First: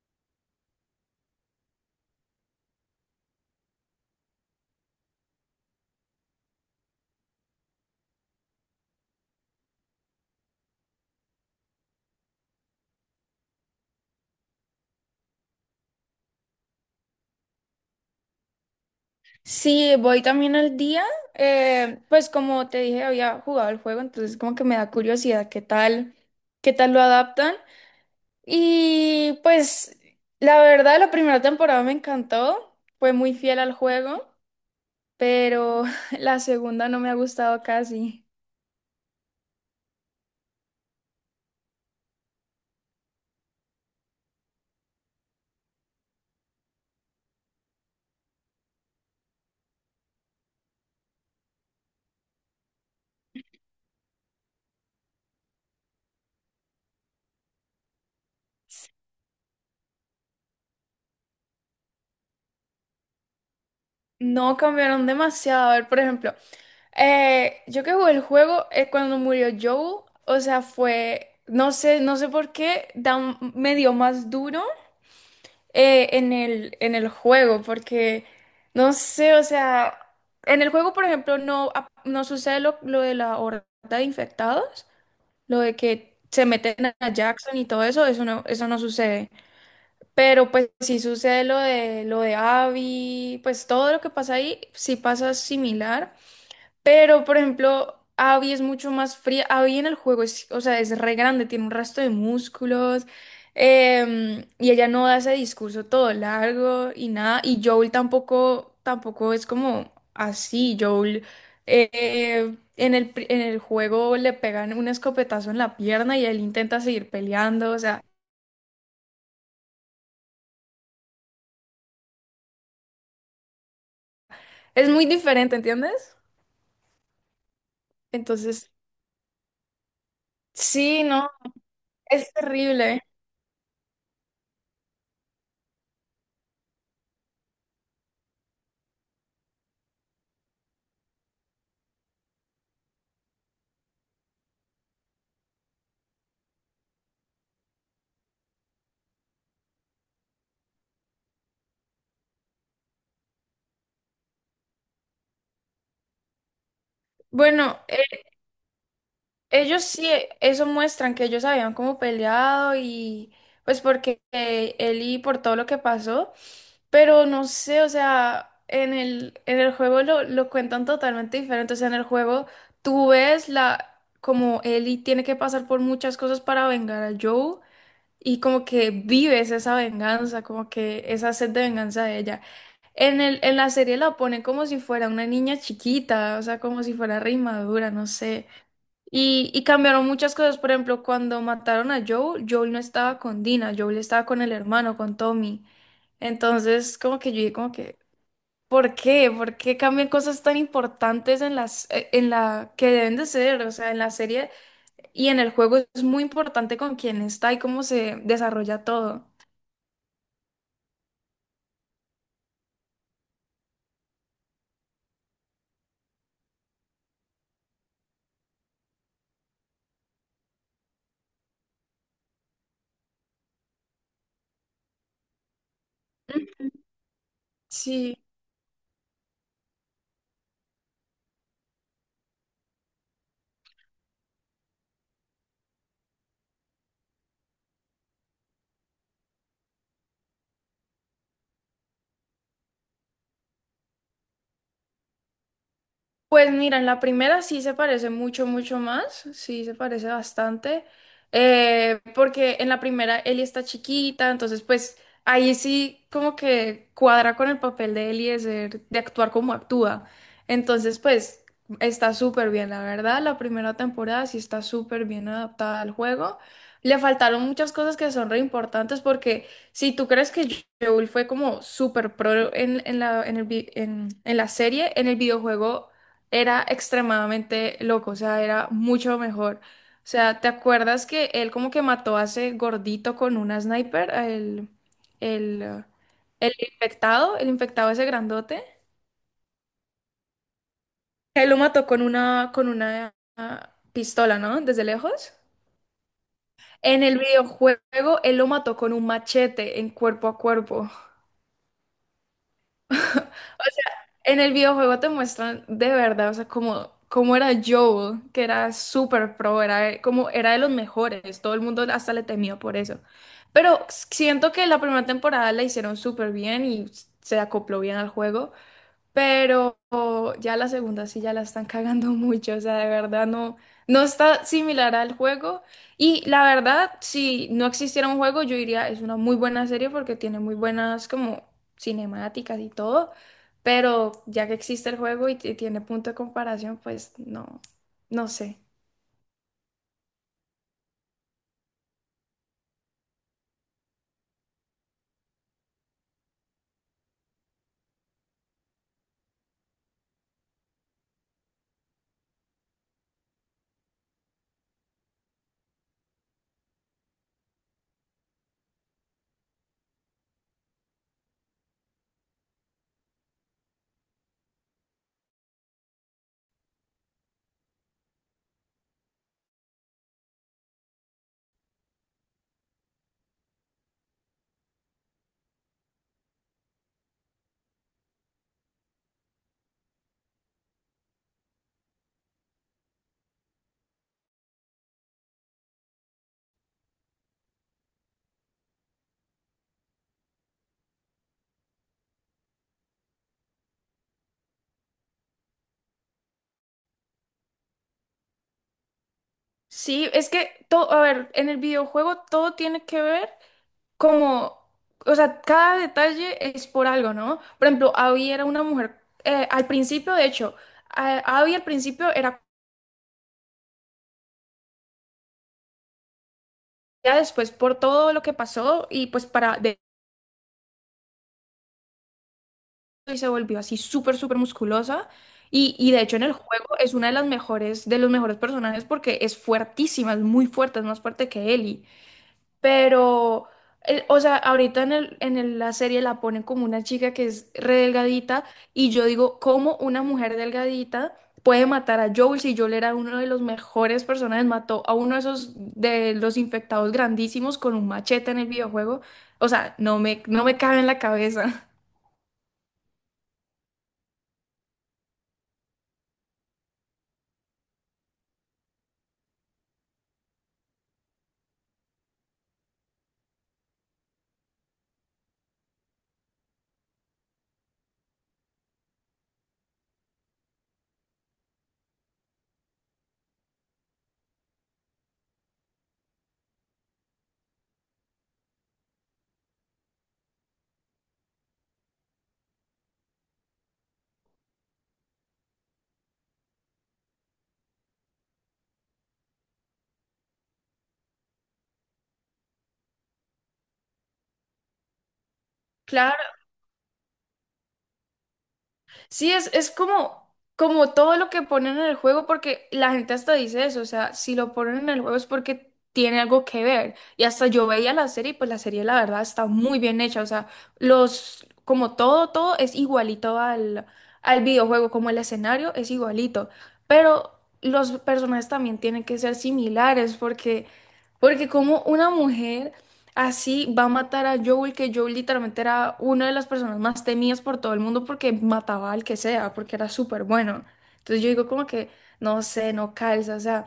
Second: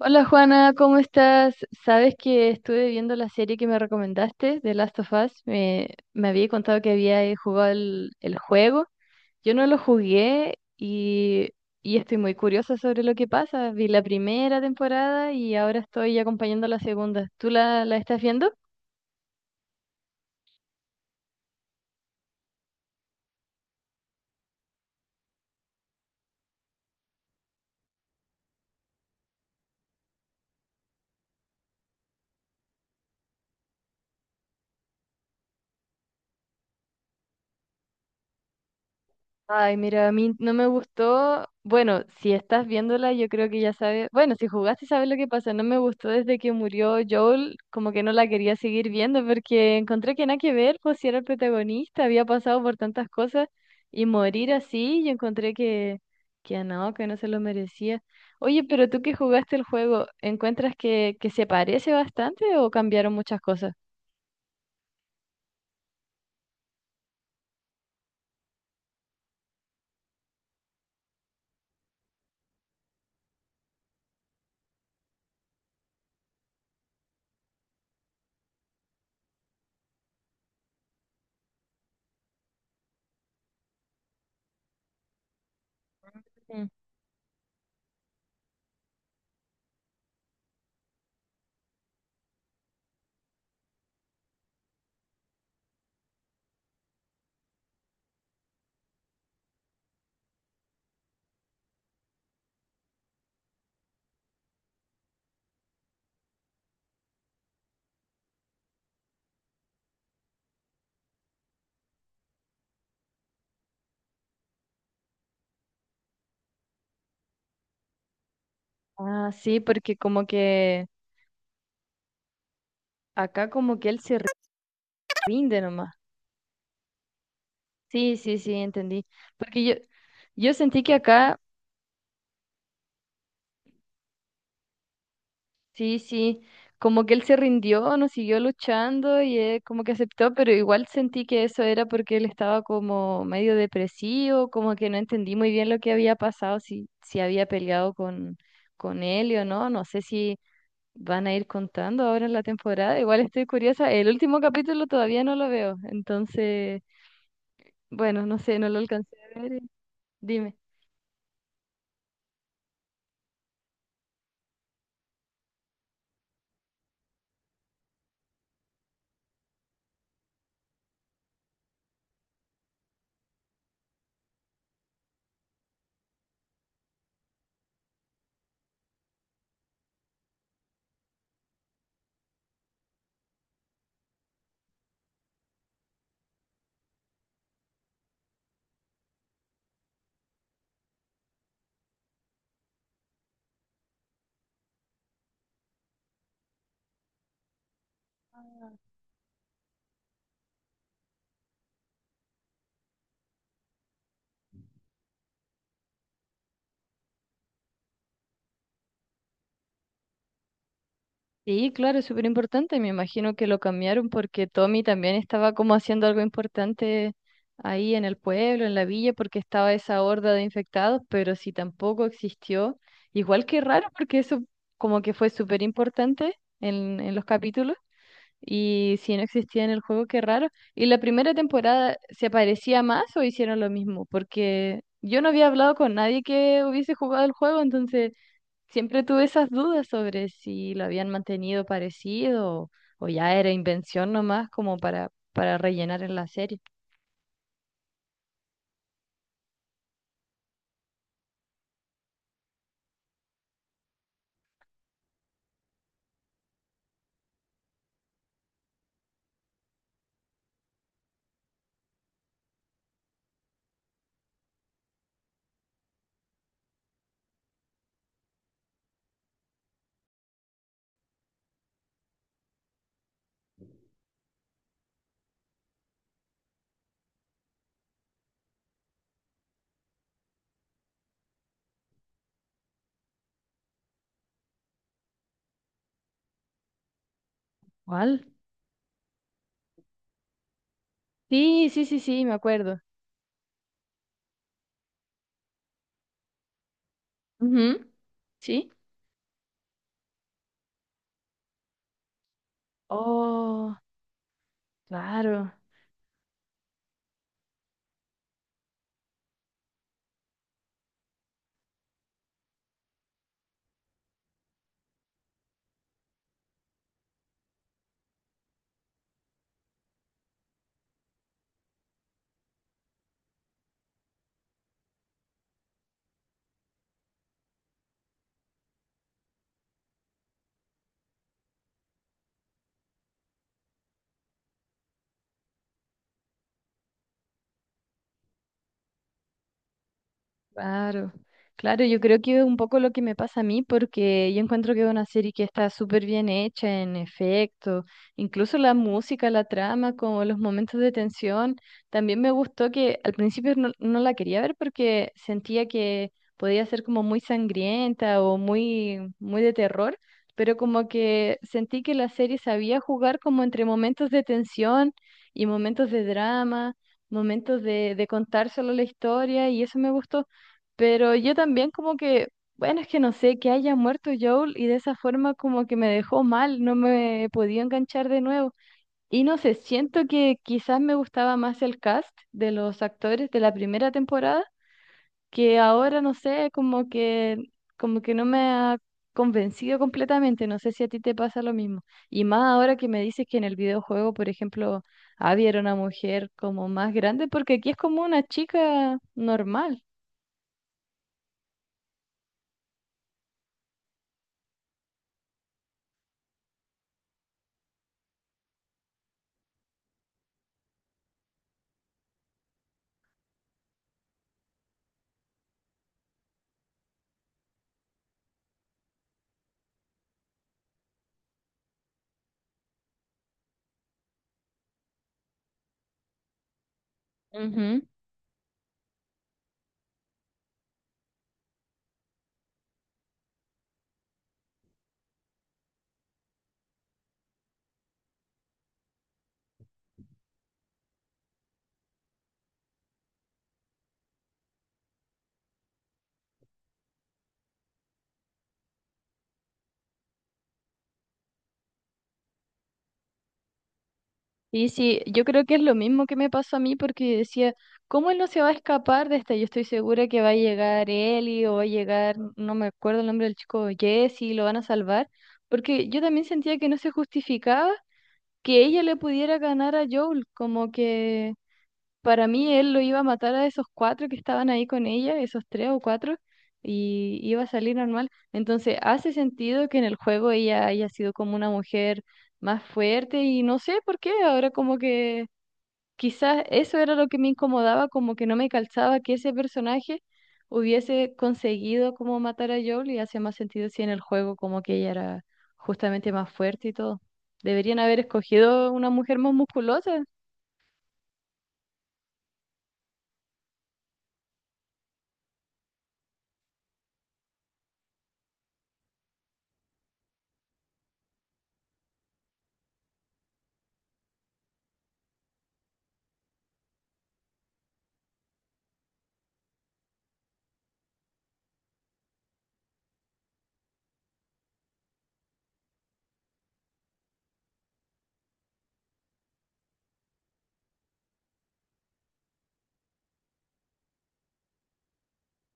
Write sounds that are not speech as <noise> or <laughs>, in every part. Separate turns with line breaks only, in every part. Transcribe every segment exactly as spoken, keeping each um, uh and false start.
Hola Juana, ¿cómo estás? Sabes que estuve viendo la serie que me recomendaste, The Last of Us. Me, me había contado que había eh, jugado el, el juego. Yo no lo jugué y, y estoy muy curiosa sobre lo que pasa. Vi la primera temporada y ahora estoy acompañando la segunda. ¿Tú la, la estás viendo?
Sí, voy también al día. Eh, pues como te dije, había jugado el juego, entonces como que me da curiosidad qué tal, qué tal lo adaptan. Y pues la verdad, la primera temporada me encantó, fue muy fiel al juego, pero <laughs> la segunda no me ha gustado casi.
Ay, mira, a mí no me gustó. Bueno, si estás viéndola, yo creo que ya sabes. Bueno, si jugaste, sabes lo que pasa. No me gustó desde que murió Joel, como que no la quería seguir viendo porque encontré que nada que ver, pues si era el protagonista, había pasado por tantas cosas y morir así, yo encontré que, que no, que no se lo merecía. Oye, pero tú que jugaste el juego, ¿encuentras que, que se parece bastante o cambiaron muchas cosas?
No cambiaron demasiado. A ver, por ejemplo, eh, yo que jugué el juego eh, cuando murió Joel, o sea, fue, no sé, no sé por qué, da un- me dio más duro. Eh, en el, en el juego, porque no sé, o sea, en el juego, por ejemplo, no, ap- no sucede lo, lo de la horda de infectados, lo de que se
Mm.
meten a Jackson y todo eso, eso no, eso no sucede. Pero pues sí sucede lo de lo de Abby, pues todo lo que pasa ahí sí pasa similar. Pero, por ejemplo, Abby es mucho más fría. Abby en el juego es, o sea, es re grande, tiene un resto de músculos. Em, y ella no da ese discurso todo largo y nada. Y Joel tampoco, tampoco es como así. Joel eh, en el, pri- en el juego le pegan un escopetazo en la pierna y él intenta seguir peleando. O sea,
Ah, sí, porque como que acá como que él se rinde
es
nomás.
muy diferente, ¿entiendes?
Sí, sí, sí, entendí. Porque
Entonces,
yo, yo sentí que acá,
sí, no, es terrible.
sí, sí, como que él se rindió, no siguió luchando y eh, como que aceptó, pero igual sentí que eso era porque él estaba como medio depresivo, como que no entendí muy bien lo que había pasado, si, si había peleado con, con él o no. No sé si van a ir contando ahora en la temporada. Igual estoy curiosa. El último capítulo todavía no lo veo, entonces, bueno, no sé, no
Bueno,
lo alcancé a ver. Dime.
ellos sí, eh, eso muestran que ellos habían como peleado y pues porque eh, él y por todo lo que pasó, pero no sé, o sea, en el, en el juego lo, lo cuentan totalmente diferente, o sea, en el juego tú ves la, como Ellie tiene que pasar por muchas cosas para vengar a Joe y como que vives esa venganza, como que esa sed de venganza de ella. En el, en la serie la ponen como si fuera una niña chiquita, o sea, como si fuera re inmadura, no sé. Y, y cambiaron muchas cosas. Por ejemplo, cuando mataron a Joel, Joel no estaba con Dina, Joel estaba con el hermano, con Tommy. Entonces, como que yo dije, como que, ¿por qué? ¿Por qué cambian cosas tan importantes en las, eh, en la que deben de ser? O sea, en la serie y en el juego es muy importante con quién está y cómo se desarrolla todo.
Sí, claro, es súper importante. Me imagino que lo cambiaron porque Tommy también estaba como haciendo algo importante ahí en el pueblo, en la villa, porque estaba esa horda de infectados, pero si tampoco existió, igual que raro, porque eso como que fue súper importante en, en los
Ujú.
capítulos. Y si
Sí.
no existía en el juego, qué raro. ¿Y la primera temporada se parecía más o hicieron lo mismo? Porque yo no había hablado con nadie que hubiese jugado el juego, entonces... Siempre tuve esas dudas sobre si lo habían mantenido parecido o, ya era invención nomás como para, para rellenar en la serie.
Pues mira, en la primera sí se parece mucho, mucho más, sí se parece bastante, eh, porque en la primera Ellie está chiquita, entonces pues ahí sí como que cuadra con el papel de Ellie de ser, de actuar como actúa. Entonces pues está súper bien, la verdad, la primera temporada sí está súper bien adaptada al juego. Le faltaron muchas cosas que son re importantes porque si tú crees que Joel fue como súper pro en, en la, en el vi- en- en la serie, en el videojuego era extremadamente loco, o sea, era mucho mejor. O sea, ¿te acuerdas que él como que mató a ese gordito con una sniper, a el, el, eh,
¿Cuál?
el infectado, el infectado ese grandote?
Sí, sí, sí, sí, me acuerdo.
Él lo mató con una, con una ah, pistola, ¿no? Desde lejos.
Ujú. Sí.
En el videojuego, él lo mató con un machete en cuerpo a cuerpo.
Oh,
<laughs>
claro.
En el videojuego te muestran de verdad, o sea, cómo, cómo era Joel, que era súper pro, era como era de los mejores, todo el mundo hasta le temía por eso. Pero siento que la primera temporada la hicieron súper bien y se acopló bien al juego. Pero ya la segunda sí ya la están cagando <laughs> mucho, o sea, de verdad no, no está similar al juego. Y la verdad, si no existiera un juego, yo diría es una muy buena serie porque tiene muy buenas como cinemáticas y todo, pero ya que existe el juego y, t- tiene punto de comparación, pues no, no sé.
Claro, claro, yo creo que es un poco lo que me pasa a mí, porque yo encuentro que es una serie que está súper bien hecha en efecto, incluso la música, la trama, como los momentos de tensión. También me gustó que al principio no, no la quería ver porque sentía que podía ser como muy sangrienta o muy, muy de terror, pero como que sentí que la serie sabía jugar como entre momentos de tensión y momentos de drama, momentos de, de contar solo la historia, y eso me gustó. Pero yo también como que, bueno, es que no sé, que haya muerto Joel y de esa forma como que me dejó mal, no me podía enganchar de nuevo. Y no sé, siento que quizás me gustaba más el cast de los actores de la primera temporada, que ahora no sé, como que, como que no me ha convencido completamente, no sé si a ti te pasa lo mismo. Y más ahora que me dices que en el videojuego, por ejemplo, Abby era una mujer como más grande, porque aquí es como una chica normal.
Sí, es que todo, a ver, en el videojuego todo tiene que ver como, o sea, cada detalle es por algo, ¿no? Por ejemplo, Abby era una mujer, eh, al principio, de hecho, a- Abby al principio era, ya después por todo lo que pasó y pues para, de y se volvió así súper, súper musculosa. Y, y
Ujú.
de hecho en el juego es una de las mejores, de los mejores personajes porque es fuertísima, es muy fuerte, es más fuerte que Ellie. Pero, el o sea, ahorita en el, en el- la serie la ponen como una chica que es re delgadita y yo digo, ¿cómo una mujer delgadita puede matar a Joel si Joel era uno de los mejores personajes? Mató a uno de esos de los infectados grandísimos con un machete en el videojuego. O sea, no me, no me cabe en la cabeza.
Y sí, yo creo que es lo mismo que me pasó a mí porque decía, ¿cómo él no se va a escapar de esta? Yo estoy segura que va a llegar Eli o va a llegar, no me acuerdo el nombre del chico, Jesse, lo van a salvar, porque yo también sentía que no se justificaba que ella le pudiera ganar a Joel, como que para mí él lo iba a matar a esos cuatro que estaban ahí con ella, esos tres o cuatro, y iba a salir normal. Entonces hace sentido que en el juego ella haya sido como una mujer más fuerte y no sé por qué, ahora como que quizás eso era lo que me incomodaba, como que no me calzaba que ese personaje hubiese conseguido como matar a Joel y hace más sentido si en el juego como que ella era justamente más fuerte y todo. Deberían haber
<laughs>
escogido una mujer más musculosa.
Sí, es, es como, como todo lo que ponen en el juego, porque la gente hasta dice eso, o sea, si lo ponen en el juego es porque tiene algo que ver. Y hasta yo veía la serie, y pues la serie la verdad está muy bien hecha, o sea, los, como todo, todo es igualito al, al videojuego, como el escenario es igualito, pero los personajes también tienen que ser similares, porque, porque como una mujer... Así va a matar a Joel, que Joel literalmente era una de las personas más temidas por todo el mundo porque mataba al que sea, porque era súper bueno. Entonces yo digo como que, no sé, no calza, o sea,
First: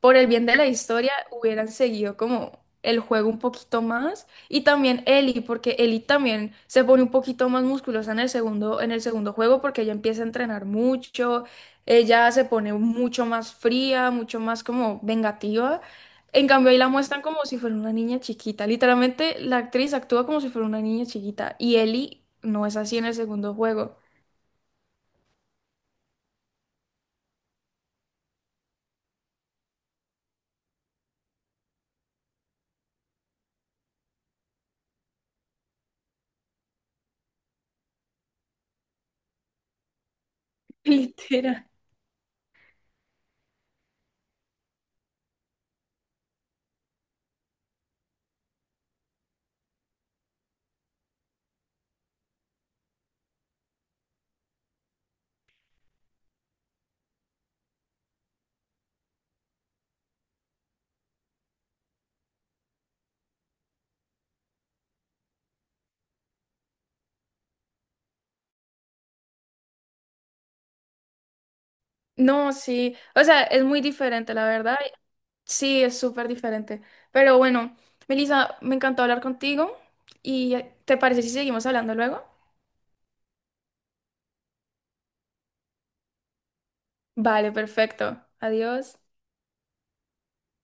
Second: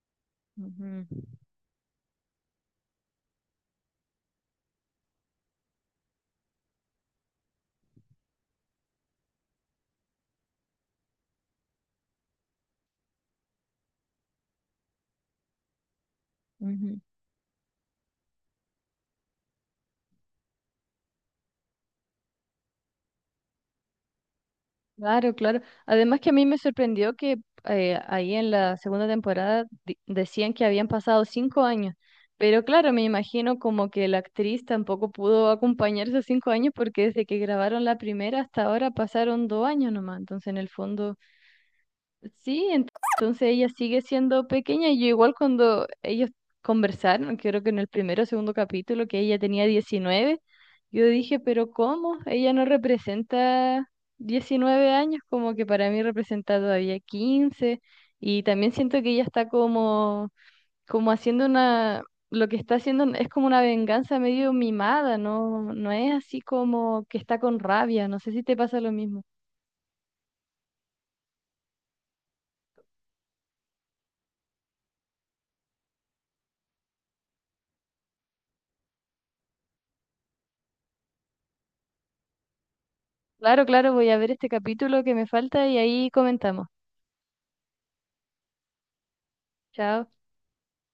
por el bien de la
Ujú,
historia hubieran seguido como el juego un poquito más y también Ellie, porque Ellie también se pone un poquito más musculosa en el segundo, en el segundo juego porque ella empieza a entrenar mucho, ella se pone mucho más fría, mucho más como vengativa. En cambio, ahí la
ujú.
muestran como si fuera una niña chiquita. Literalmente, la actriz actúa como si fuera una niña chiquita. Y Ellie no es así en el segundo juego.
Claro, claro. Además que a mí me sorprendió que eh, ahí en la segunda temporada di- decían que habían pasado cinco años, pero claro, me imagino como que la actriz tampoco pudo acompañar esos cinco años porque desde que grabaron la primera hasta ahora pasaron dos años nomás, entonces en el
<laughs>
fondo
Literal.
sí, ent- entonces ella sigue siendo pequeña. Y yo igual cuando ellos conversaron, creo que en el primero o segundo capítulo, que ella tenía diecinueve, yo dije, pero ¿cómo? Ella no representa diecinueve años, como que para mí representa todavía quince. Y también siento que ella está como, como haciendo una, lo que está haciendo es como una venganza medio mimada, no, no es así como que está con rabia. No sé si te pasa lo mismo.
No, sí. O sea, es muy diferente, la verdad. Sí, es súper diferente. Pero bueno, Melissa, me encantó hablar contigo. ¿Y eh, te parece si seguimos hablando luego?
Claro, claro, voy a ver este capítulo que me falta y ahí comentamos.
Vale, perfecto. Adiós.
Chao.